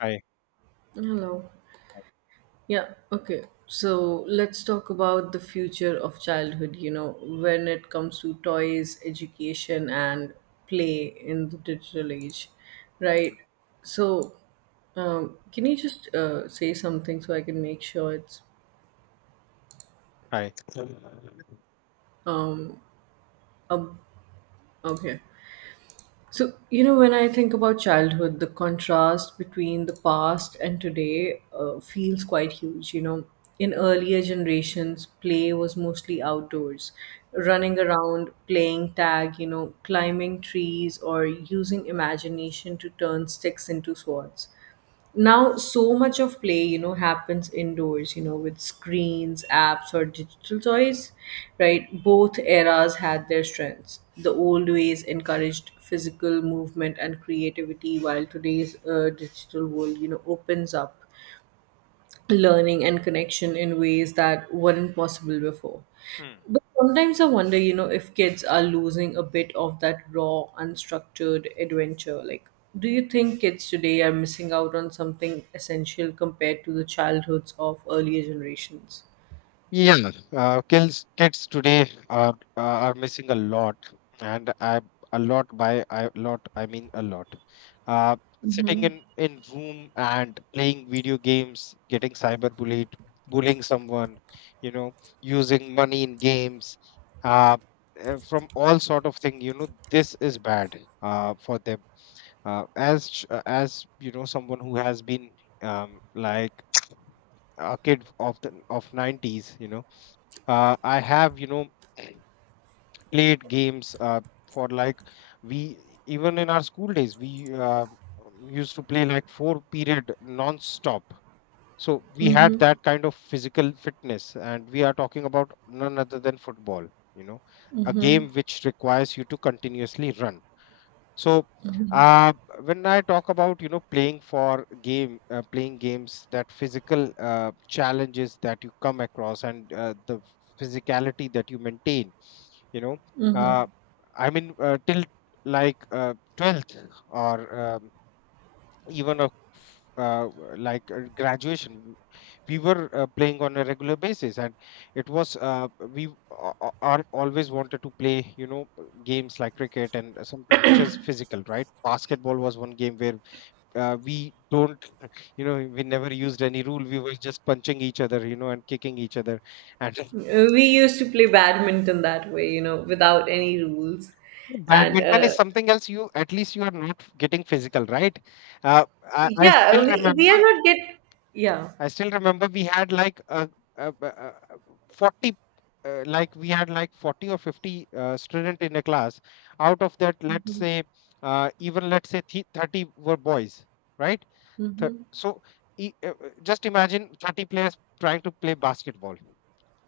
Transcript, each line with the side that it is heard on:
left: Hi.
right: Hello. Yeah, okay. So let's talk about the future of childhood, you know, when it comes to toys, education, and play in the digital age, right? So, can you just say something so I can make sure it's
left: Hi.
right: up, up here? So, you know, when I think about childhood, the contrast between the past and today feels quite huge. You know, in earlier generations, play was mostly outdoors, running around, playing tag, you know, climbing trees, or using imagination to turn sticks into swords. Now so much of play, you know, happens indoors, you know, with screens, apps, or digital toys, right? Both eras had their strengths. The old ways encouraged physical movement and creativity, while today's digital world, you know, opens up learning and connection in ways that weren't possible before.
left: Hmm.
right: But sometimes I wonder, you know, if kids are losing a bit of that raw, unstructured adventure. Like, do you think kids today are missing out on something essential compared to the childhoods of earlier generations?
left: Yeah, kids today are missing a lot, and I a lot, by a lot I mean a lot. Uh, Sitting in room and playing video games, getting cyberbullied, bullying someone, you know, using money in games, uh, from all sort of thing. You know, this is bad for them. As you know, someone who has been um, like a kid of the of 90s, I have, played games for like, we, even in our school days, we used to play like four period non-stop. So we had that kind of physical fitness, and we are talking about none other than football, you know, a game which requires you to continuously run. So, uh, when I talk about, you know, playing for game, playing games, that physical challenges that you come across, and the physicality that you maintain, you know, uh, I mean, till like 12th or even a uh, like graduation, we were playing on a regular basis, and it was, we are always wanted to play, you know, games like cricket and something which is physical, right? Basketball was one game where we don't you know, we never used any rule, we were just punching each other, you know, and kicking each other, and
right: We used to play badminton that way, you know, without any rules. And
left: badminton is
right: uh,
left: something else. You, at least you are not getting physical, right? Uh, I, I
right: yeah,
left: still
right: we, we are
left: remember.
right: not get yeah.
left: We had like a 40, like we had like 40 or 50 student in a class. Out of that, let's
right: Mm-hmm.
left: say, even let's say thi- 30 were boys, right? Th-
right: Mm-hmm.
left: so just imagine 30 players trying to play basketball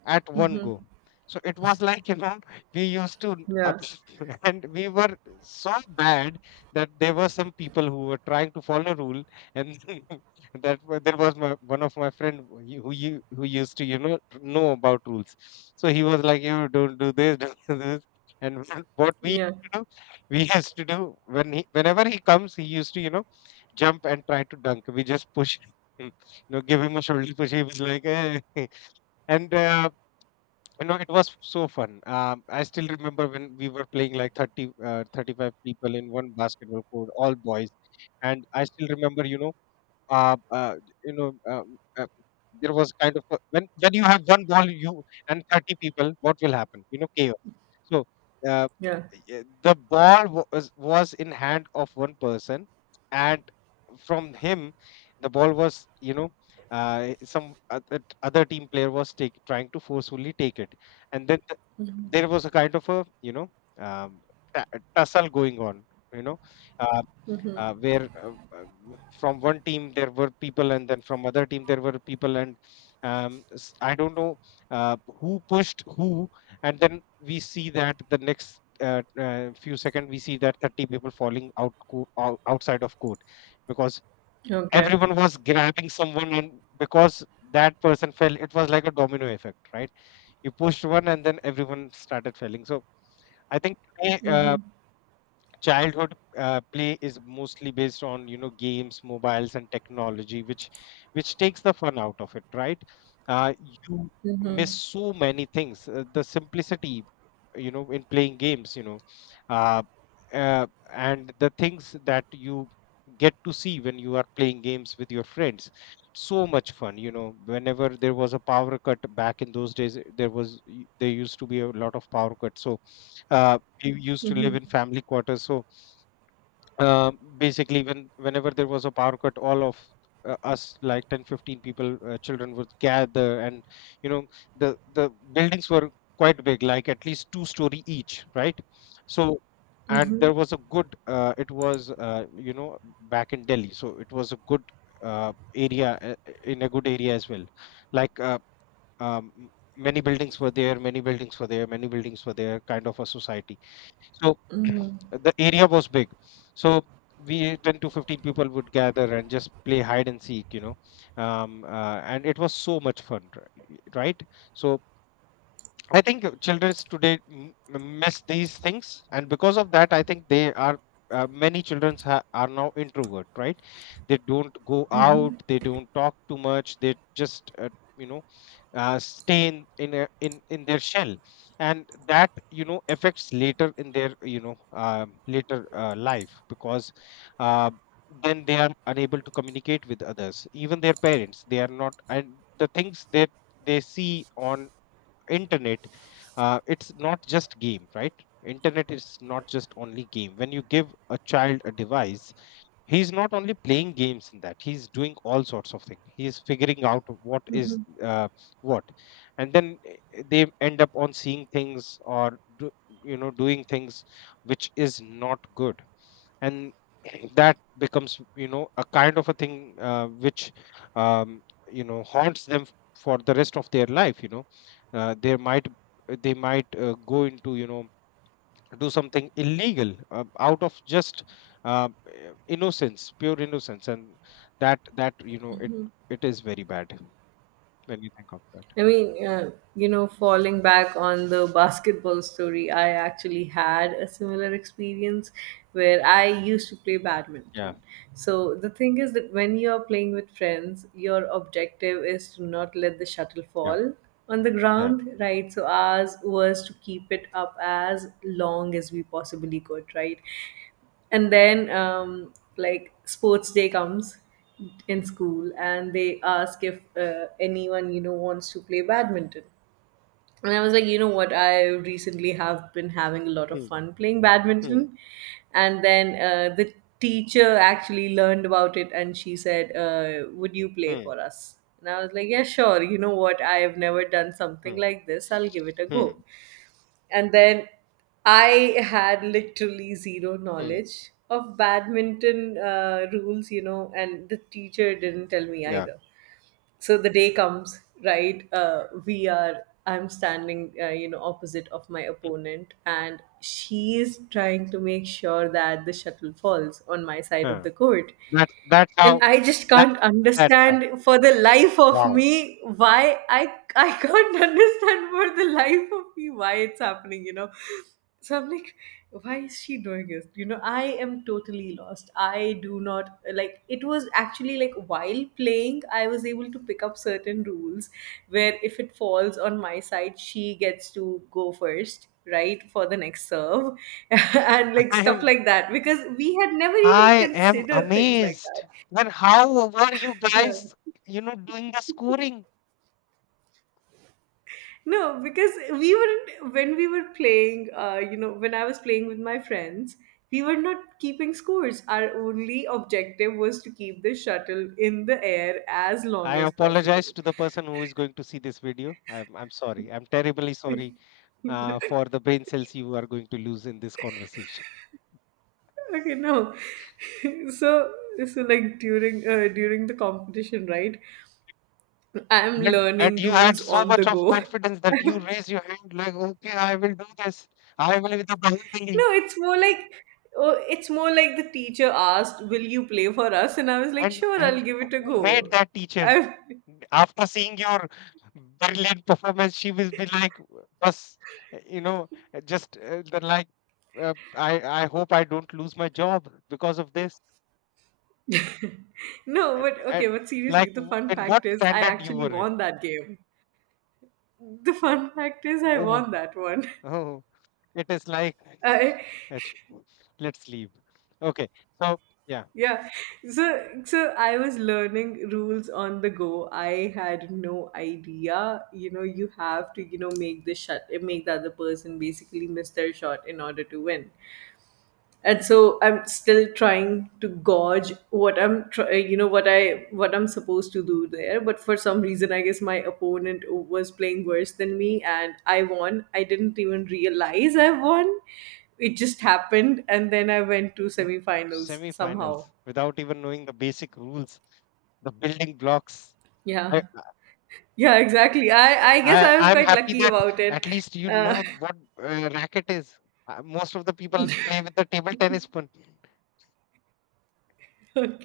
left: at one go. So it was like, you know, we used to, up-
right: Yeah.
left: and we were so bad that there were some people who were trying to follow rule, and there was my, one of my friend who used to, you know about rules. So he was like, you don't do this, don't do this, and what we
right: Yeah.
left: used to do, we used to do when whenever he comes, he used to, you know, jump and try to dunk. We just push him, you know, give him a shoulder push. He was like, "Eh." And you know, it was so fun. I still remember when we were playing like 30, 35 people in one basketball court, all boys. And I still remember, you know, uh, uh, you know, uh, uh, there was kind of a, when you have one ball, you and 30 people, what will happen? You know, chaos. So uh,
right: Yeah.
left: yeah, the ball was in hand of one person, and from him, the ball was, you know. Some other team player was trying to forcefully take it, and then there was a kind of a, you know, um, ta- tussle going on. You know, uh, where from one team there were people, and then from other team there were people, and I don't know who pushed who. And then we see that the next few seconds, we see that 30 people falling out, outside of court, because
right: Okay.
left: everyone was grabbing someone, and because that person fell, it was like a domino effect, right? You pushed one, and then everyone started falling. So I think today,
right: Mm-hmm.
left: childhood play is mostly based on, you know, games, mobiles, and technology, which, takes the fun out of it, right? You miss so many things, the simplicity, you know, in playing games, uh, uh, and the things that you get to see when you are playing games with your friends. So much fun, you know. Whenever there was a power cut back in those days, there was there used to be a lot of power cuts, so uh, we used to live in
right: Hmm.
left: family quarters. So uh, basically, whenever there was a power cut, all of us, like 10, 15 people, children would gather, and, you know, the buildings were quite big, like at least two story each, right? So, and
right: Hmm.
left: there was a good, it was, back in Delhi, so it was a good area, in a good area as well, like, um, many buildings were there, kind of a society. So the area was big. So we 10 to 15 people would gather and just play hide and seek, you know. And it was so much fun, right? So I think children today miss these things. And because of that, I think they are. Many children are now introvert, right? They don't go out, they don't talk too much, they just you know stay in, a, in in their shell. And that, you know, affects later in their, you know, later life, because uh, then they are unable to communicate with others, even their parents, they are not. And the things that they see on internet, it's not just game, right? Internet is not just only game. When you give a child a device, he's not only playing games in that, he's doing all sorts of things, he's figuring out what is, what and then they end up on seeing things or you know, doing things, which is not good. And that becomes, you know, a kind of a thing, which, um, you know, haunts them for the rest of their life, you know. uh, they might they might go into, you know, do something illegal, out of just, innocence, pure innocence. And that, you know, it is very bad when you think of that.
right: I mean, you know, falling back on the basketball story, I actually had a similar experience where I used to play
left: Yeah,
right: badminton. So the thing is that when you are playing with friends, your objective is to not let the shuttle
left: yeah,
right: fall on the
left: yeah.
right: ground, right? So ours was to keep it up as long as we possibly could, right? And then like sports day comes in school, and they ask if anyone, you know, wants to play badminton. And I was like, you know what, I recently have been having a lot of
left: Hmm,
right: fun playing
left: hmm,
right: badminton. And then the teacher actually learned about it, and she said, would you play
left: hmm,
right: for us? And I was like, yeah, sure, you know what, I have never done something
left: hmm,
right: like this, I'll give it a go.
left: hmm,
right: And then I had literally zero
left: hmm.
right: knowledge of badminton rules, you know, and the teacher didn't tell me
left: Yeah,
right: either. So the day comes, right? We are, I'm standing, you know, opposite of my opponent, and she is trying to make sure that the shuttle falls on my side of
left: uh,
right: the court.
left: that's how,
right: And I just
left: that
right: can't
left: that's how.
right: understand for the life of
left: Wow,
right: me why I can't understand for the life of me why it's happening, you know. So I'm like, why is she doing this? You know, I am totally lost. I do not like, it was actually like while playing, I was able to pick up certain rules where if it falls on my side, she gets to go first, right, for the next serve and like
left: i
right: stuff
left: am
right: like that, because we had never even
left: I am
right: considered things like
left: amazed.
right: that.
left: And how were you
right: Yeah.
left: guys, you know, doing the scoring?
right: No, because we weren't when we were playing. You know, when I was playing with my friends, we were not keeping scores. Our only objective was to keep the shuttle in the air as
left: I
right: long as
left: apologize
right: possible.
left: to the person who is going to see this video. I'm sorry, I'm terribly sorry for the brain cells you are going to lose in this conversation.
right: Okay, no. so so like during the competition, right? I'm
left: And
right: learning
left: you had
right: rules
left: so
right: on
left: much
right: the
left: of
right: go.
left: confidence that you raised your hand like, okay, I will do this. I will with the
right: No,
left: Bahubali.
right: it's more like oh, it's more like the teacher asked, "Will you play for us?" And I was like,
left: And
right: "Sure, I'll
left: and
right: give
left: who
right: it a go."
left: made that teacher?
right: I,
left: After seeing your brilliant performance, she will be like, us, you know, just the like. I hope I don't lose my job because of this.
right: no,
left: And,
right: but
left: and,
right: okay, but seriously,
left: like,
right: the fun
left: in what
right: fact is I
left: standard you
right: actually
left: were in?
right: won that game. The fun fact is I
left: Oh,
right: won that one.
left: oh, it is like.
right: I,
left: Ach- Let's leave. Okay. So, yeah,
right: yeah. So I was learning rules on the go. I had no idea. You know, you have to, you know, make the shot, make the other person basically miss their shot in order to win. And so I'm still trying to gauge you know, what I'm supposed to do there, but for some reason I guess my opponent was playing worse than me, and I won. I didn't even realize I won, it just happened. And then I went to semifinals somehow.
left: semifinals without even knowing the basic rules, the building blocks.
right: Yeah,
left: I,
right: yeah, exactly, I guess I was
left: I'm
right: quite
left: happy
right: lucky
left: that
right: about it.
left: at least you
right: uh,
left: know what racket is. Most of the people play with the table tennis one.
right: okay.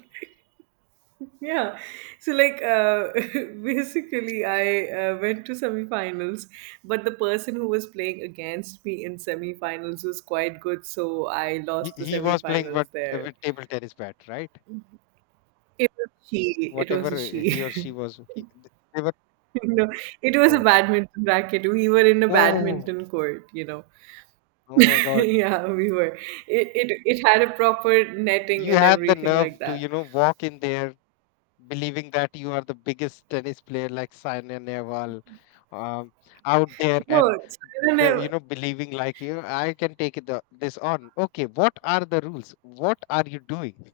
right: Yeah, so like basically, I went to semifinals, but the person who was playing against me in semifinals was quite good, so I lost the
left: He was playing
right: semifinals
left: what,
right: there.
left: with table tennis bat, right?
right: It was she. It was a
left: Whatever,
right: she.
left: he or she was, they were.
right: No, it was a
left: Oh,
right: badminton racket. We were in a
left: oh,
right: badminton court, you know.
left: oh my God!
right: Yeah, we were. It had a proper netting
left: You
right: and
left: had the
right: everything like
left: nerve to, you
right: that.
left: know, walk in there believing that you are the biggest tennis player like Saina Nehwal, um, out there.
right: No,
left: And,
right: it's- I don't
left: you
right: know.
left: know, believing like you, I can take this on. Okay, what are the rules? What are you doing?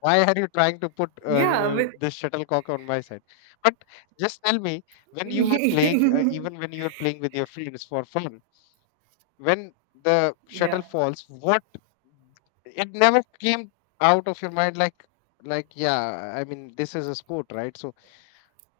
left: Why are you trying to put
right: Yeah, but
left: this shuttlecock on my side? But just tell me, when you were playing, even when you were playing with your friends for fun, when the shuttle
right: yeah.
left: falls, what, it never came out of your mind, like, yeah, I mean, this is a sport, right? So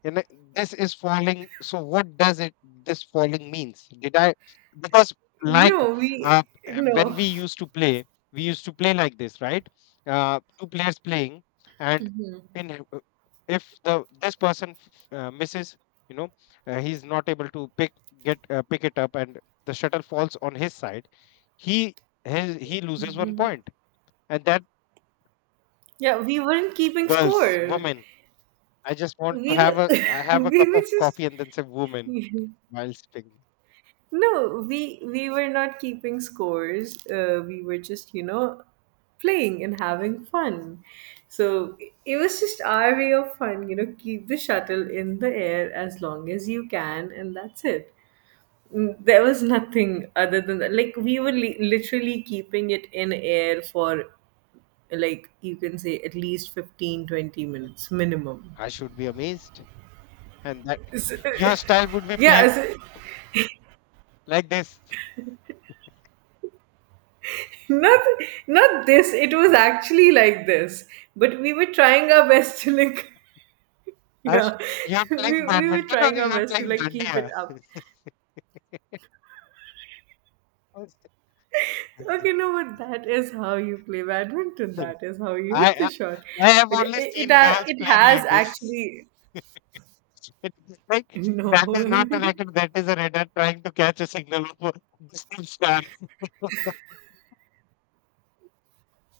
left: and this is falling. So what does it, this falling means? Did I, because, like,
right: No, we
left: when
right: no.
left: we used to play, we used to play like this, right? Two players playing, and in, if the this person misses, you know, he's not able to pick it up, and the shuttle falls on his side. He His, he loses one point, and that
right: Yeah, we weren't keeping
left: girls,
right: score.
left: women. I just want to
right: We were
left: have a I have a
right: we
left: cup
right: were
left: of
right: just
left: coffee and then say woman while speaking.
right: no, we were not keeping scores. We were just, you know, playing and having fun. So it was just our way of fun, you know, keep the shuttle in the air as long as you can, and that's it. Mm, there was nothing other than that. Like literally keeping it in air for like, you can say at least 15-20 minutes minimum.
left: I should be amazed, and that
right: S-
left: your style would be
right: yeah
left: playing
right: s-
left: like this.
right: not not this, it was
left: Yeah.
right: actually like this, but we were trying our best to like
left: Or
right: yeah
left: you're
right: we,
left: playing
right: we were
left: badminton or
right: trying our
left: you're
right: best to
left: playing
right: like keep it
left: dandiya.
right: up. Okay, no, but that is how you play badminton, that is how you
left: I,
right: hit the
left: I
right: shot.
left: I have
right: But
left: only seen girls
right: it
left: playing
right: has
left: like this.
right: actually
left: It's like,
right: no
left: that is not a racket, that is a radar trying to catch a signal of a distant star.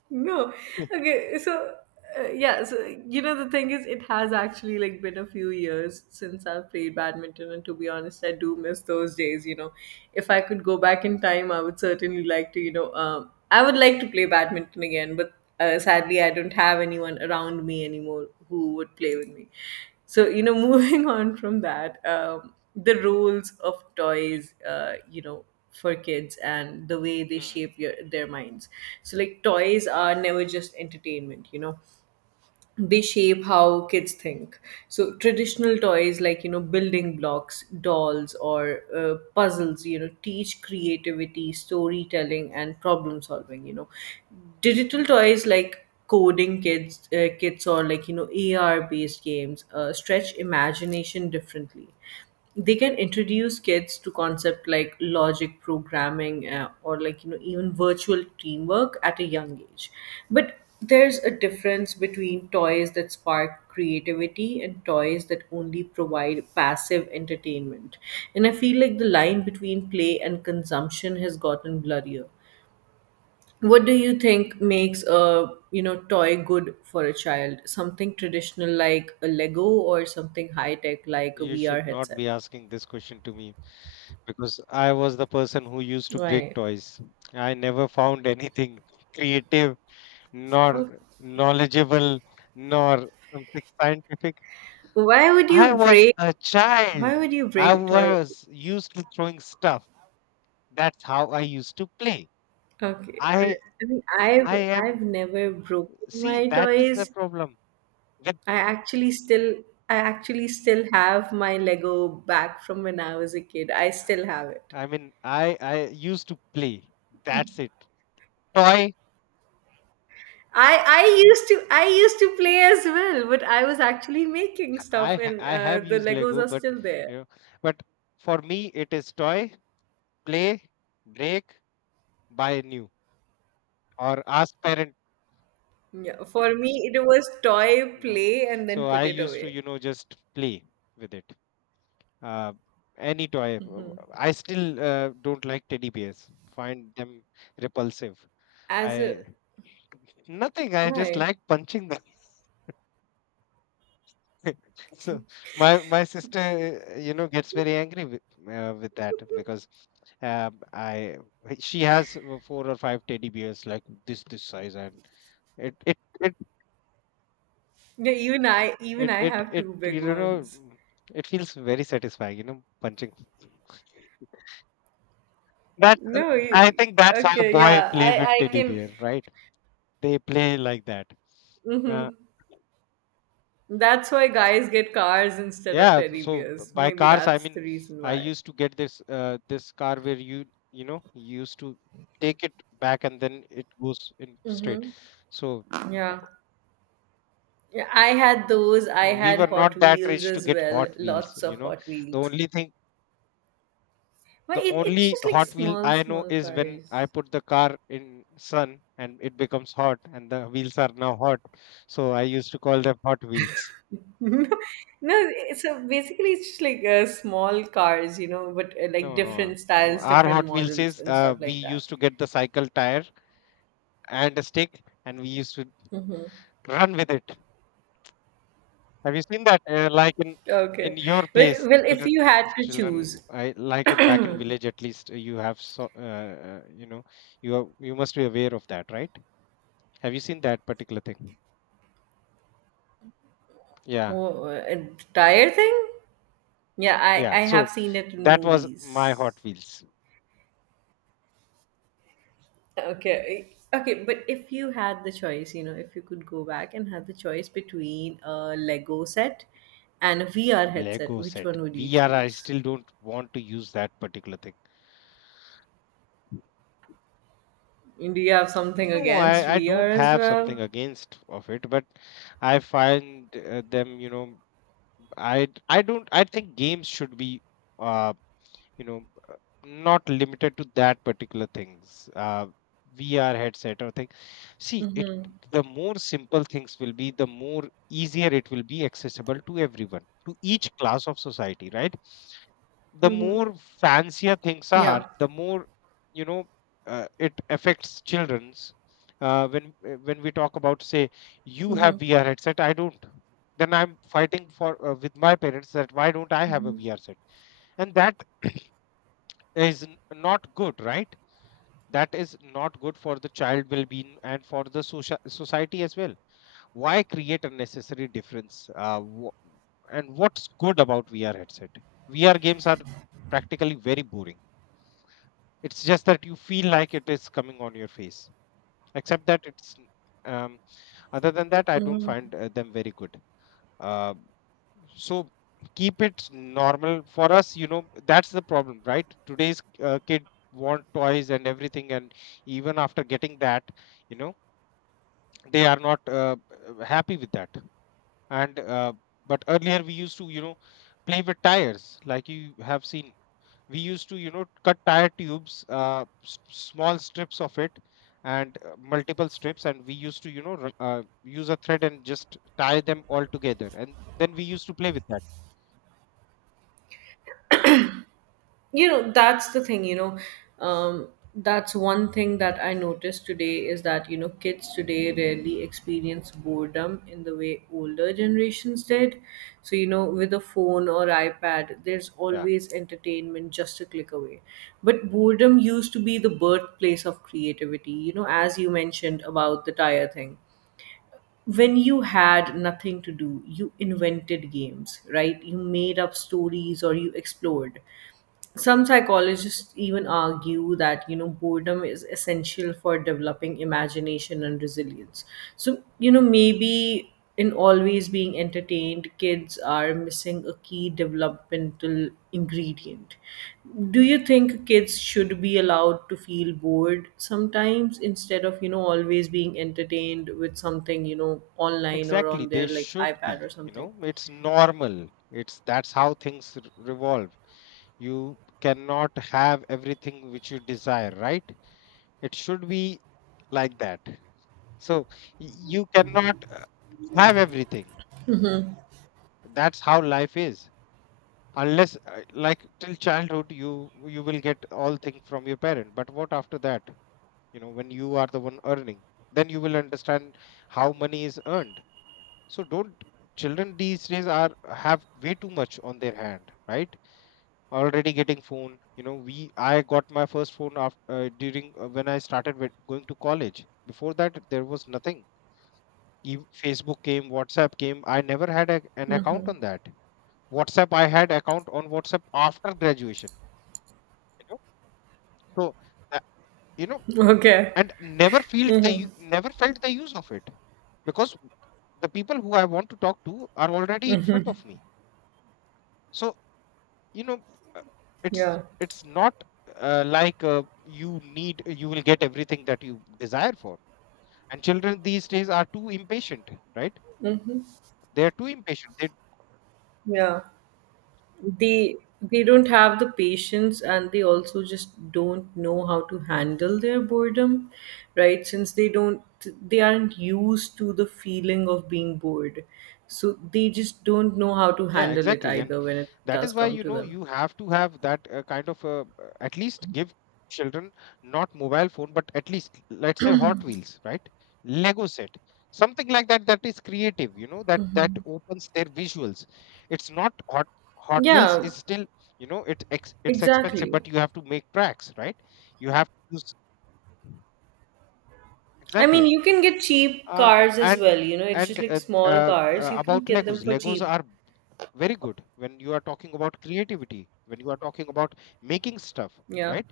right: no. Okay. So, yeah. So, you know, the thing is, it has actually like been a few years since I've played badminton, and to be honest, I do miss those days. You know, if I could go back in time, I would certainly like to. You know, I would like to play badminton again, but sadly, I don't have anyone around me anymore who would play with me. So, you know, moving on from that, the rules of toys. You know, for kids and the way they
left: Hmm.
right: shape your, their minds. So like toys are never just entertainment, you know, they shape how kids think. So traditional toys like, you know, building blocks, dolls, or puzzles, you know, teach creativity, storytelling, and problem solving, you know. Digital toys like coding kids kits, or like, you know, AR based games stretch imagination differently. They can introduce kids to concept like logic programming, or like, you know, even virtual teamwork at a young age. But there's a difference between toys that spark creativity and toys that only provide passive entertainment, and I feel like the line between play and consumption has gotten blurrier. What do you think makes a, you know, toy good for a child? Something traditional like a Lego, or something high tech like a
left: You
right: VR
left: should not
right: headset?
left: be asking this question to me because I was the person who used to break
right: Right.
left: toys. I never found anything creative, nor
right: Oh,
left: knowledgeable, nor something scientific.
right: why would
left: I
right: you
left: was
right: break?
left: a child.
right: Why would you
left: I
right: break toys?
left: was used to throwing stuff. That's how I used to play.
right: Okay,
left: I
right: I mean,
left: I
right: I've
left: am
right: I've never broken
left: see
right: my
left: that is the
right: toys.
left: problem. With
right: I actually still I actually still have my Lego back from when I was a kid. I still have it.
left: I used to play. That's it. Toy.
right: I used to play as well, but I was actually making stuff, and
left: I have
right: the
left: used
right: Legos
left: Lego,
right: are
left: but
right: still there.
left: you know, but for me it is toy, play, break, buy new, or ask parent.
right: Yeah, for me, it was toy
left: No.
right: play and
left: So
right: then
left: I
right: put it
left: used to,
right: away.
left: just play with it. Uh, any toy. I still don't like teddy bears. Find them repulsive.
right: As
left: I
right: a
left: Nothing. I just
right: why?
left: like punching them. So my sister, gets very angry with that because I she has four or five teddy bears like this size and it it it
right: Yeah, even I, even
left: it
right: I
left: it,
right: have
left: it
right: two big
left: you know
right: ones.
left: it feels very satisfying, you know, punching. That's
right: No,
left: I
right: you,
left: think that's how
right: okay,
left: boy
right: yeah,
left: play with
right: I
left: teddy
right: can.
left: bear, right? They play like that. Uh,
right: Hmm. That's why guys get cars instead of
left: yeah.
right: teddy bears.
left: By
right: Maybe
left: cars, I
right: that's
left: mean,
right: the reason
left: I
right: why.
left: used to get this this car where you know you used to take it back and then it goes in straight.
right: Mm-hmm.
left: So
right: Yeah. Yeah, I had those. I
left: we
right: had
left: were
right: Hot
left: not that
right: Wheels
left: rich to
right: as
left: get
right: well.
left: Hot Wheels.
right: Lots
left: You
right: of
left: know,
right: Hot
left: the
right: Wheels.
left: only thing,
right: But
left: the
right: it, it's
left: only
right: just like
left: Hot Wheel
right: small,
left: I know
right: small
left: is when
right: cars.
left: I put the car in sun and it becomes hot and the wheels are now hot. So I used to call them Hot Wheels.
right: No, so basically it's just like small cars, you know, but like
left: No, no.
right: different styles,
left: Our
right: different
left: Hot Wheels
right: models,
left: is,
right: and stuff
left: we
right: like that.
left: used to get the cycle tire and a stick, and we used to run with it. Have you seen that? Like in
right: Okay.
left: your
right: Well,
left: place,
right: well, if you had to
left: children,
right: choose
left: I like in back in village at least you have so you know you are, you must be aware of that, right? Have you seen that particular thing? Yeah,
right: a tire thing, yeah, I
left: yeah.
right: I have
left: So
right: seen it in
left: that was
right: movies.
left: my Hot Wheels.
right: Okay. Okay, but if you had the choice, you know, if you could go back and had the choice between a Lego set and a VR
left: Lego
right: headset, which
left: set.
right: one would you
left: VR, I
right: choose?
left: still don't want to use that particular thing.
right: Do you have something
left: No,
right: against
left: I
right: VR
left: don't
right: as
left: have
right: well?
left: something against of it, but I find them, you know, I don't I think games should be, uh, you know, uh, not limited to that particular things. VR headset or thing. See, it, the more simple things will be, the more easier it will be accessible to everyone, to each class of society, right? The
right: Hmm.
left: more fancier things are,
right: Yeah.
left: the more, you know, it affects children's. When we talk about, say, you have
right: Mm-hmm.
left: VR headset, I don't. Then I'm fighting for, with my parents, that why don't I have a
right: Mm-hmm.
left: VR set? And that is not good, right? That is not good for the child well-being and for the social society as well. Why create unnecessary difference? And what's good about VR headset? VR games are practically very boring. It's just that you feel like it is coming on your face. Except that it's um, other than that, I don't find them very good. Uh, so keep it normal for us. You know that's the problem, right? Today's kid want toys and everything, and even after getting that, you know they are not happy with that. And but earlier we used to, you know, play with tires, like you have seen. We used to, you know, cut tire tubes, small strips of it and multiple strips, and we used to, use a thread and just tie them all together, and then we used to play with that.
right: You know, that's the thing, you know, um that's one thing that I noticed today is that, you know, kids today rarely experience boredom in the way older generations did. So you know, with a phone or iPad there's
left: Yeah.
right: always entertainment just a click away. But boredom used to be the birthplace of creativity, you know, as
left: Hmm.
right: you mentioned about the tire thing. When you had nothing to do, you invented games, right? You made up stories, or you explored. Some psychologists even argue that, you know, boredom is essential for developing imagination and resilience. So you know, maybe in always being entertained, kids are missing a key developmental ingredient. Do you think kids should be allowed to feel bored sometimes instead of always being entertained with something online or
left: Exactly,
right: on
left: they
right: their like
left: should
right: iPad or
left: be. You
right: something?
left: know, it's normal. It's That's how things revolve. You cannot have everything which you desire, right? It should be like that. So you cannot have everything. That's how life is. Unless like till childhood you you will get all things from your parent, but what after that? You know, when you are the one earning, then you will understand how money is earned. So don't, children these days are have way too much on their hand, right? Already getting phone. You know, we I got my first phone after, during when I started with going to college. Before that, there was nothing. Facebook came, WhatsApp came, I never had a, an account on that. WhatsApp, I had account on WhatsApp after graduation, you know. So, uh, you know
right: Okay.
left: and never felt the never felt the use of it, because the people who I want to talk to are already in front of me. So, you know uh, it's
right: Yeah.
left: it's not uh, like uh, you need, you will get everything that you desire for. And children these days are too impatient, right? They are too impatient. They...
right: Yeah. they they don't have the patience, and they also just don't know how to handle their boredom, right? Since they don't, they aren't used to the feeling of being bored, so they just don't know how to
left: Yeah,
right: handle it
left: exactly. And
right: either when it
left: that
right: does
left: is why,
right: come
left: you
right: to
left: know,
right: them.
left: you have to have that kind of, at least give children not mobile phone, but at least let's say Hot Wheels, right? Lego set, something like that that is creative, you know, that that opens their visuals. It's not Hot Wheels
right: Yeah,
left: is still, you know, it's expensive,
right: exactly.
left: but you have to make tracks, right? You have to use,
right: I mean,
left: exactly.
right: you can get cheap
left: Uh,
right: cars as
left: and
right: well, you know, it's just like small cars, you can
left: about
right: get them
left: Legos,
right: for
left: Legos
right: cheap.
left: are very good when you are talking about creativity, when you are talking about making stuff,
right: Yeah.
left: right?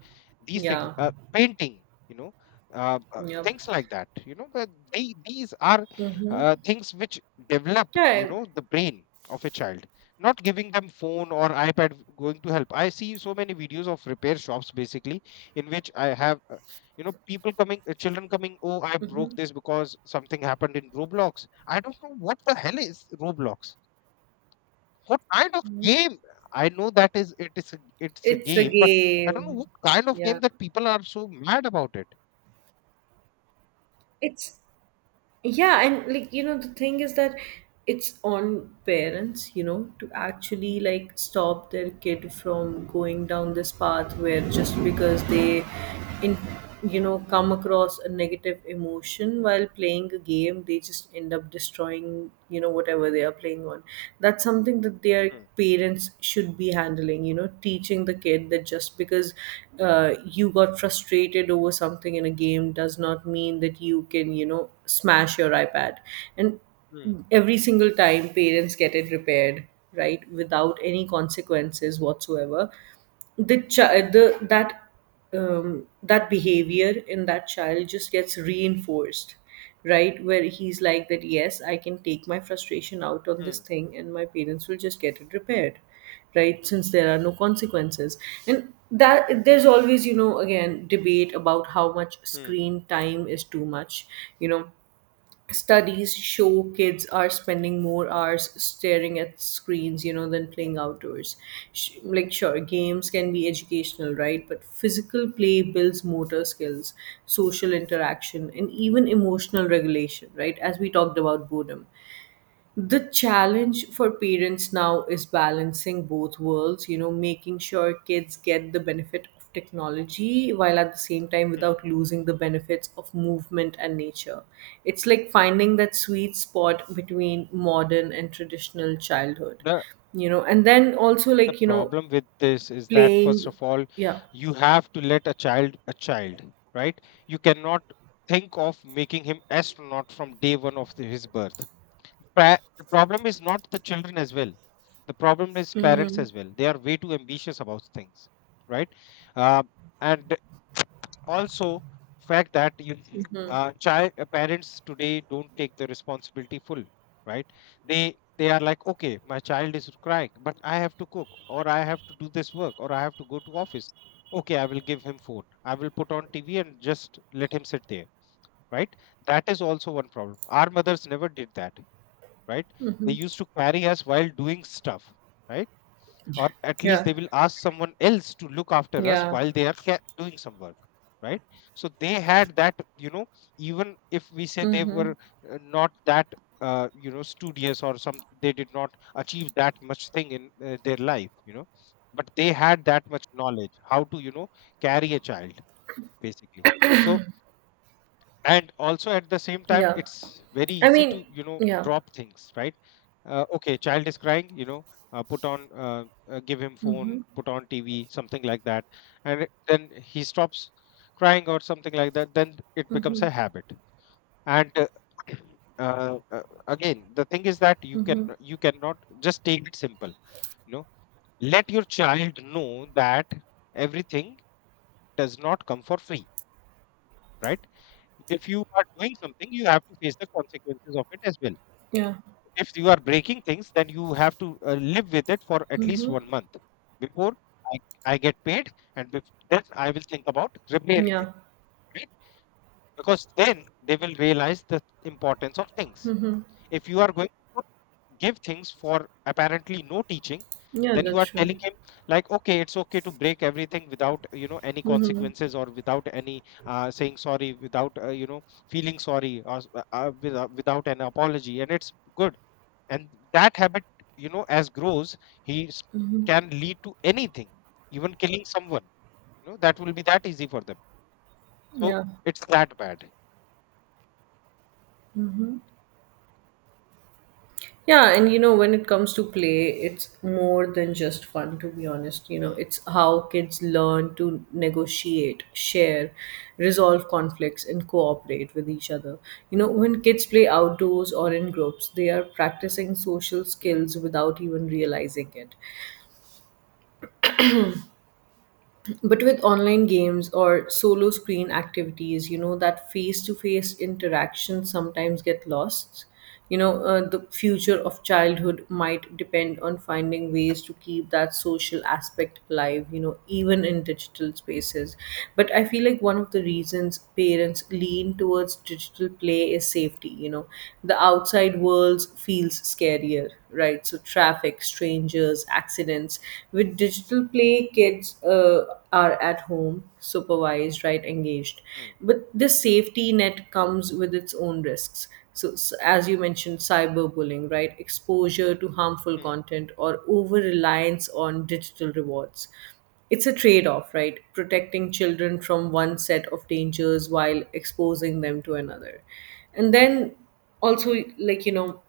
left: These things,
right: Yeah.
left: painting, you know,
right: Yep.
left: things like that, you know. But these are
right: Mm-hmm.
left: things which develop, you
right: Yeah.
left: know, the brain of a child. Not giving them phone or iPad going to help. I see so many videos of repair shops basically, in which I have, people coming, children coming, oh, I broke
right: Mm-hmm.
left: this because something happened in Roblox. I don't know what the hell is Roblox, what kind of
right: Mm-hmm.
left: game. I know that is, it is a, it's a
right: It's a
left: game, but I don't know
right: game.
left: what kind of game
right: Yeah.
left: that people are so mad about it.
right: It's, yeah, and like, you know, the thing is that it's on parents, you know, to actually like stop their kid from going down this path where just because they, in you know, come across a negative emotion while playing a game, they just end up destroying, you know, whatever they are playing on. That's something that their
left: Hmm,
right: parents should be handling, you know, teaching the kid that just because you got frustrated over something in a game does not mean that you can, you know, smash your iPad. And
left: hmm,
right: every single time parents get it repaired, right, without any consequences whatsoever, the child the that that behavior in that child just gets reinforced, right, where he's like that, yes, I can take my frustration out on this
left: hmm,
right: thing and my parents will just get it repaired, right, since there are no consequences. And that, there's always, you know, again, debate about how much
left: hmm,
right: screen time is too much, you know. Studies show kids are spending more hours staring at screens, you know, than playing outdoors. Like, sure, games can be educational, right? But physical play builds motor skills, social interaction, and even emotional regulation, right? As we talked about boredom. The challenge for parents now is balancing both worlds, you know, making sure kids get the benefit of technology while at the same time
left: hmm.
right: without losing the benefits of movement and nature. It's like finding that sweet spot between modern and traditional childhood,
left: The
right: you know, and then also
left: the
right: like, you know,
left: problem with this is that first
right: playing,
left: of all,
right: yeah.
left: you have to let a child, right? You cannot think of making him astronaut from day one of his birth. The problem is not the children as well. The problem is parents
right: Mm,
left: as well. They are way too ambitious about things, right? Uh, and also, fact that you child parents today don't take the responsibility full, right? They are like, okay, my child is crying, but I have to cook, or I have to do this work, or I have to go to office. Okay, I will give him food, I will put on TV and just let him sit there, right? That is also one problem. Our mothers never did that, right? They used to carry us while doing stuff, right? Or at least
right: yeah.
left: they will ask someone else to look after us
right: Yeah.
left: while they are doing some work, right? So they had that, you know, even if we say they
right: Mm,
left: were not that studious or some, they did not achieve that much thing in their life, you know, but they had that much knowledge how to, you know, carry a child basically. So, and also at the same time
right: yeah.
left: it's very
right: I
left: easy
right: mean,
left: to, you know,
right: yeah.
left: drop things, right? Okay, child is crying, you know, put on give him phone, put on TV, something like that, and then he stops crying, or something like that, then it becomes a habit. And uh, uh, again, the thing is that you cannot just take it simple. You know, let your child know that everything does not come for free, right? If you are doing something, you have to face the consequences of it as well.
right: Yeah.
left: If you are breaking things, then you have to live with it for at least one month before I, I get paid, and then I will think about repairing it,
right: Yeah.
left: right? Because then they will realize the importance of things. If you are going to put give things for apparently no teaching,
right: Yeah,
left: then you
right: that's
left: are
right: true.
left: telling him like, okay, it's okay to break everything without, you know, any consequences, or without any, saying sorry, without, feeling sorry, without, without an apology, and it's good. And that habit, you know, as grows, he s- can lead to anything, even killing someone. You know, that will be that easy for them. So,
right: Yeah.
left: it's that bad.
right: Yeah, and you know, when it comes to play, it's more than just fun, to be honest. You know,
left: Hmm,
right: it's how kids learn to negotiate, share, resolve conflicts, and cooperate with each other. You know, when kids play outdoors or in groups, they are practicing social
left: hmm,
right: skills without even realizing it. But with online games or solo screen activities, you know, that face to face interaction sometimes get lost. You know, the future of childhood might depend on finding ways to keep that social aspect alive, you know, even in digital spaces. But I feel like one of the reasons parents lean towards digital play is safety, you know, the outside world feels scarier, right? So, traffic, strangers, versus accidents. With digital play, kids are at home, supervised, right, engaged.
left: hmm,
right: But this safety net comes with its own risks. So, as you mentioned, cyberbullying, right, exposure to harmful
left: hmm.
right: content or over reliance on digital rewards, it's a trade off, right? Protecting children from one set of dangers while exposing them to another. And then also, like, you know,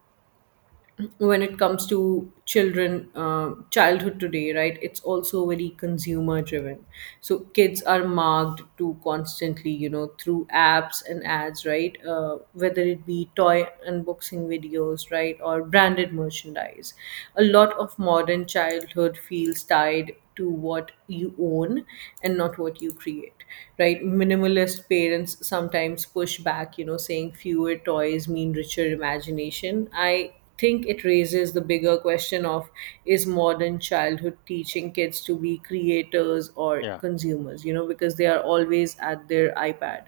right: when it comes to children, childhood today, right, it's also very consumer driven. So kids are marked to constantly, you know, through apps and ads, right, whether it be toy unboxing videos, right, or branded merchandise. A lot of modern childhood feels tied to what you own and not what you create, right? Minimalist parents sometimes push back, you know, saying fewer toys mean richer imagination. I think it raises the bigger question of, is modern childhood teaching kids to be creators or
left: Yeah.
right: consumers, you know, because they are always at their iPad?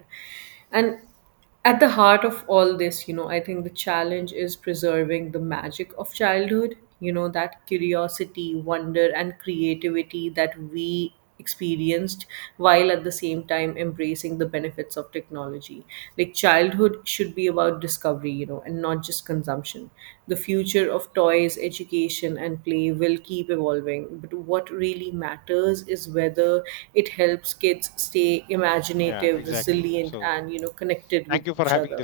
right: And at the heart of all this, you know, I think the challenge is preserving the magic of childhood, you know, that curiosity, wonder, and creativity that we experienced while at the same time embracing the benefits of technology. Like
left: Hmm.
right: childhood should be about discovery, you know, and not just consumption. The future of toys, education, and play will keep evolving, but what really matters is whether it helps kids stay
left: Yeah,
right: imaginative,
left: exactly.
right: resilient,
left: So,
right: and, you know, connected with
left: thank you for
right: each
left: having.
right: other.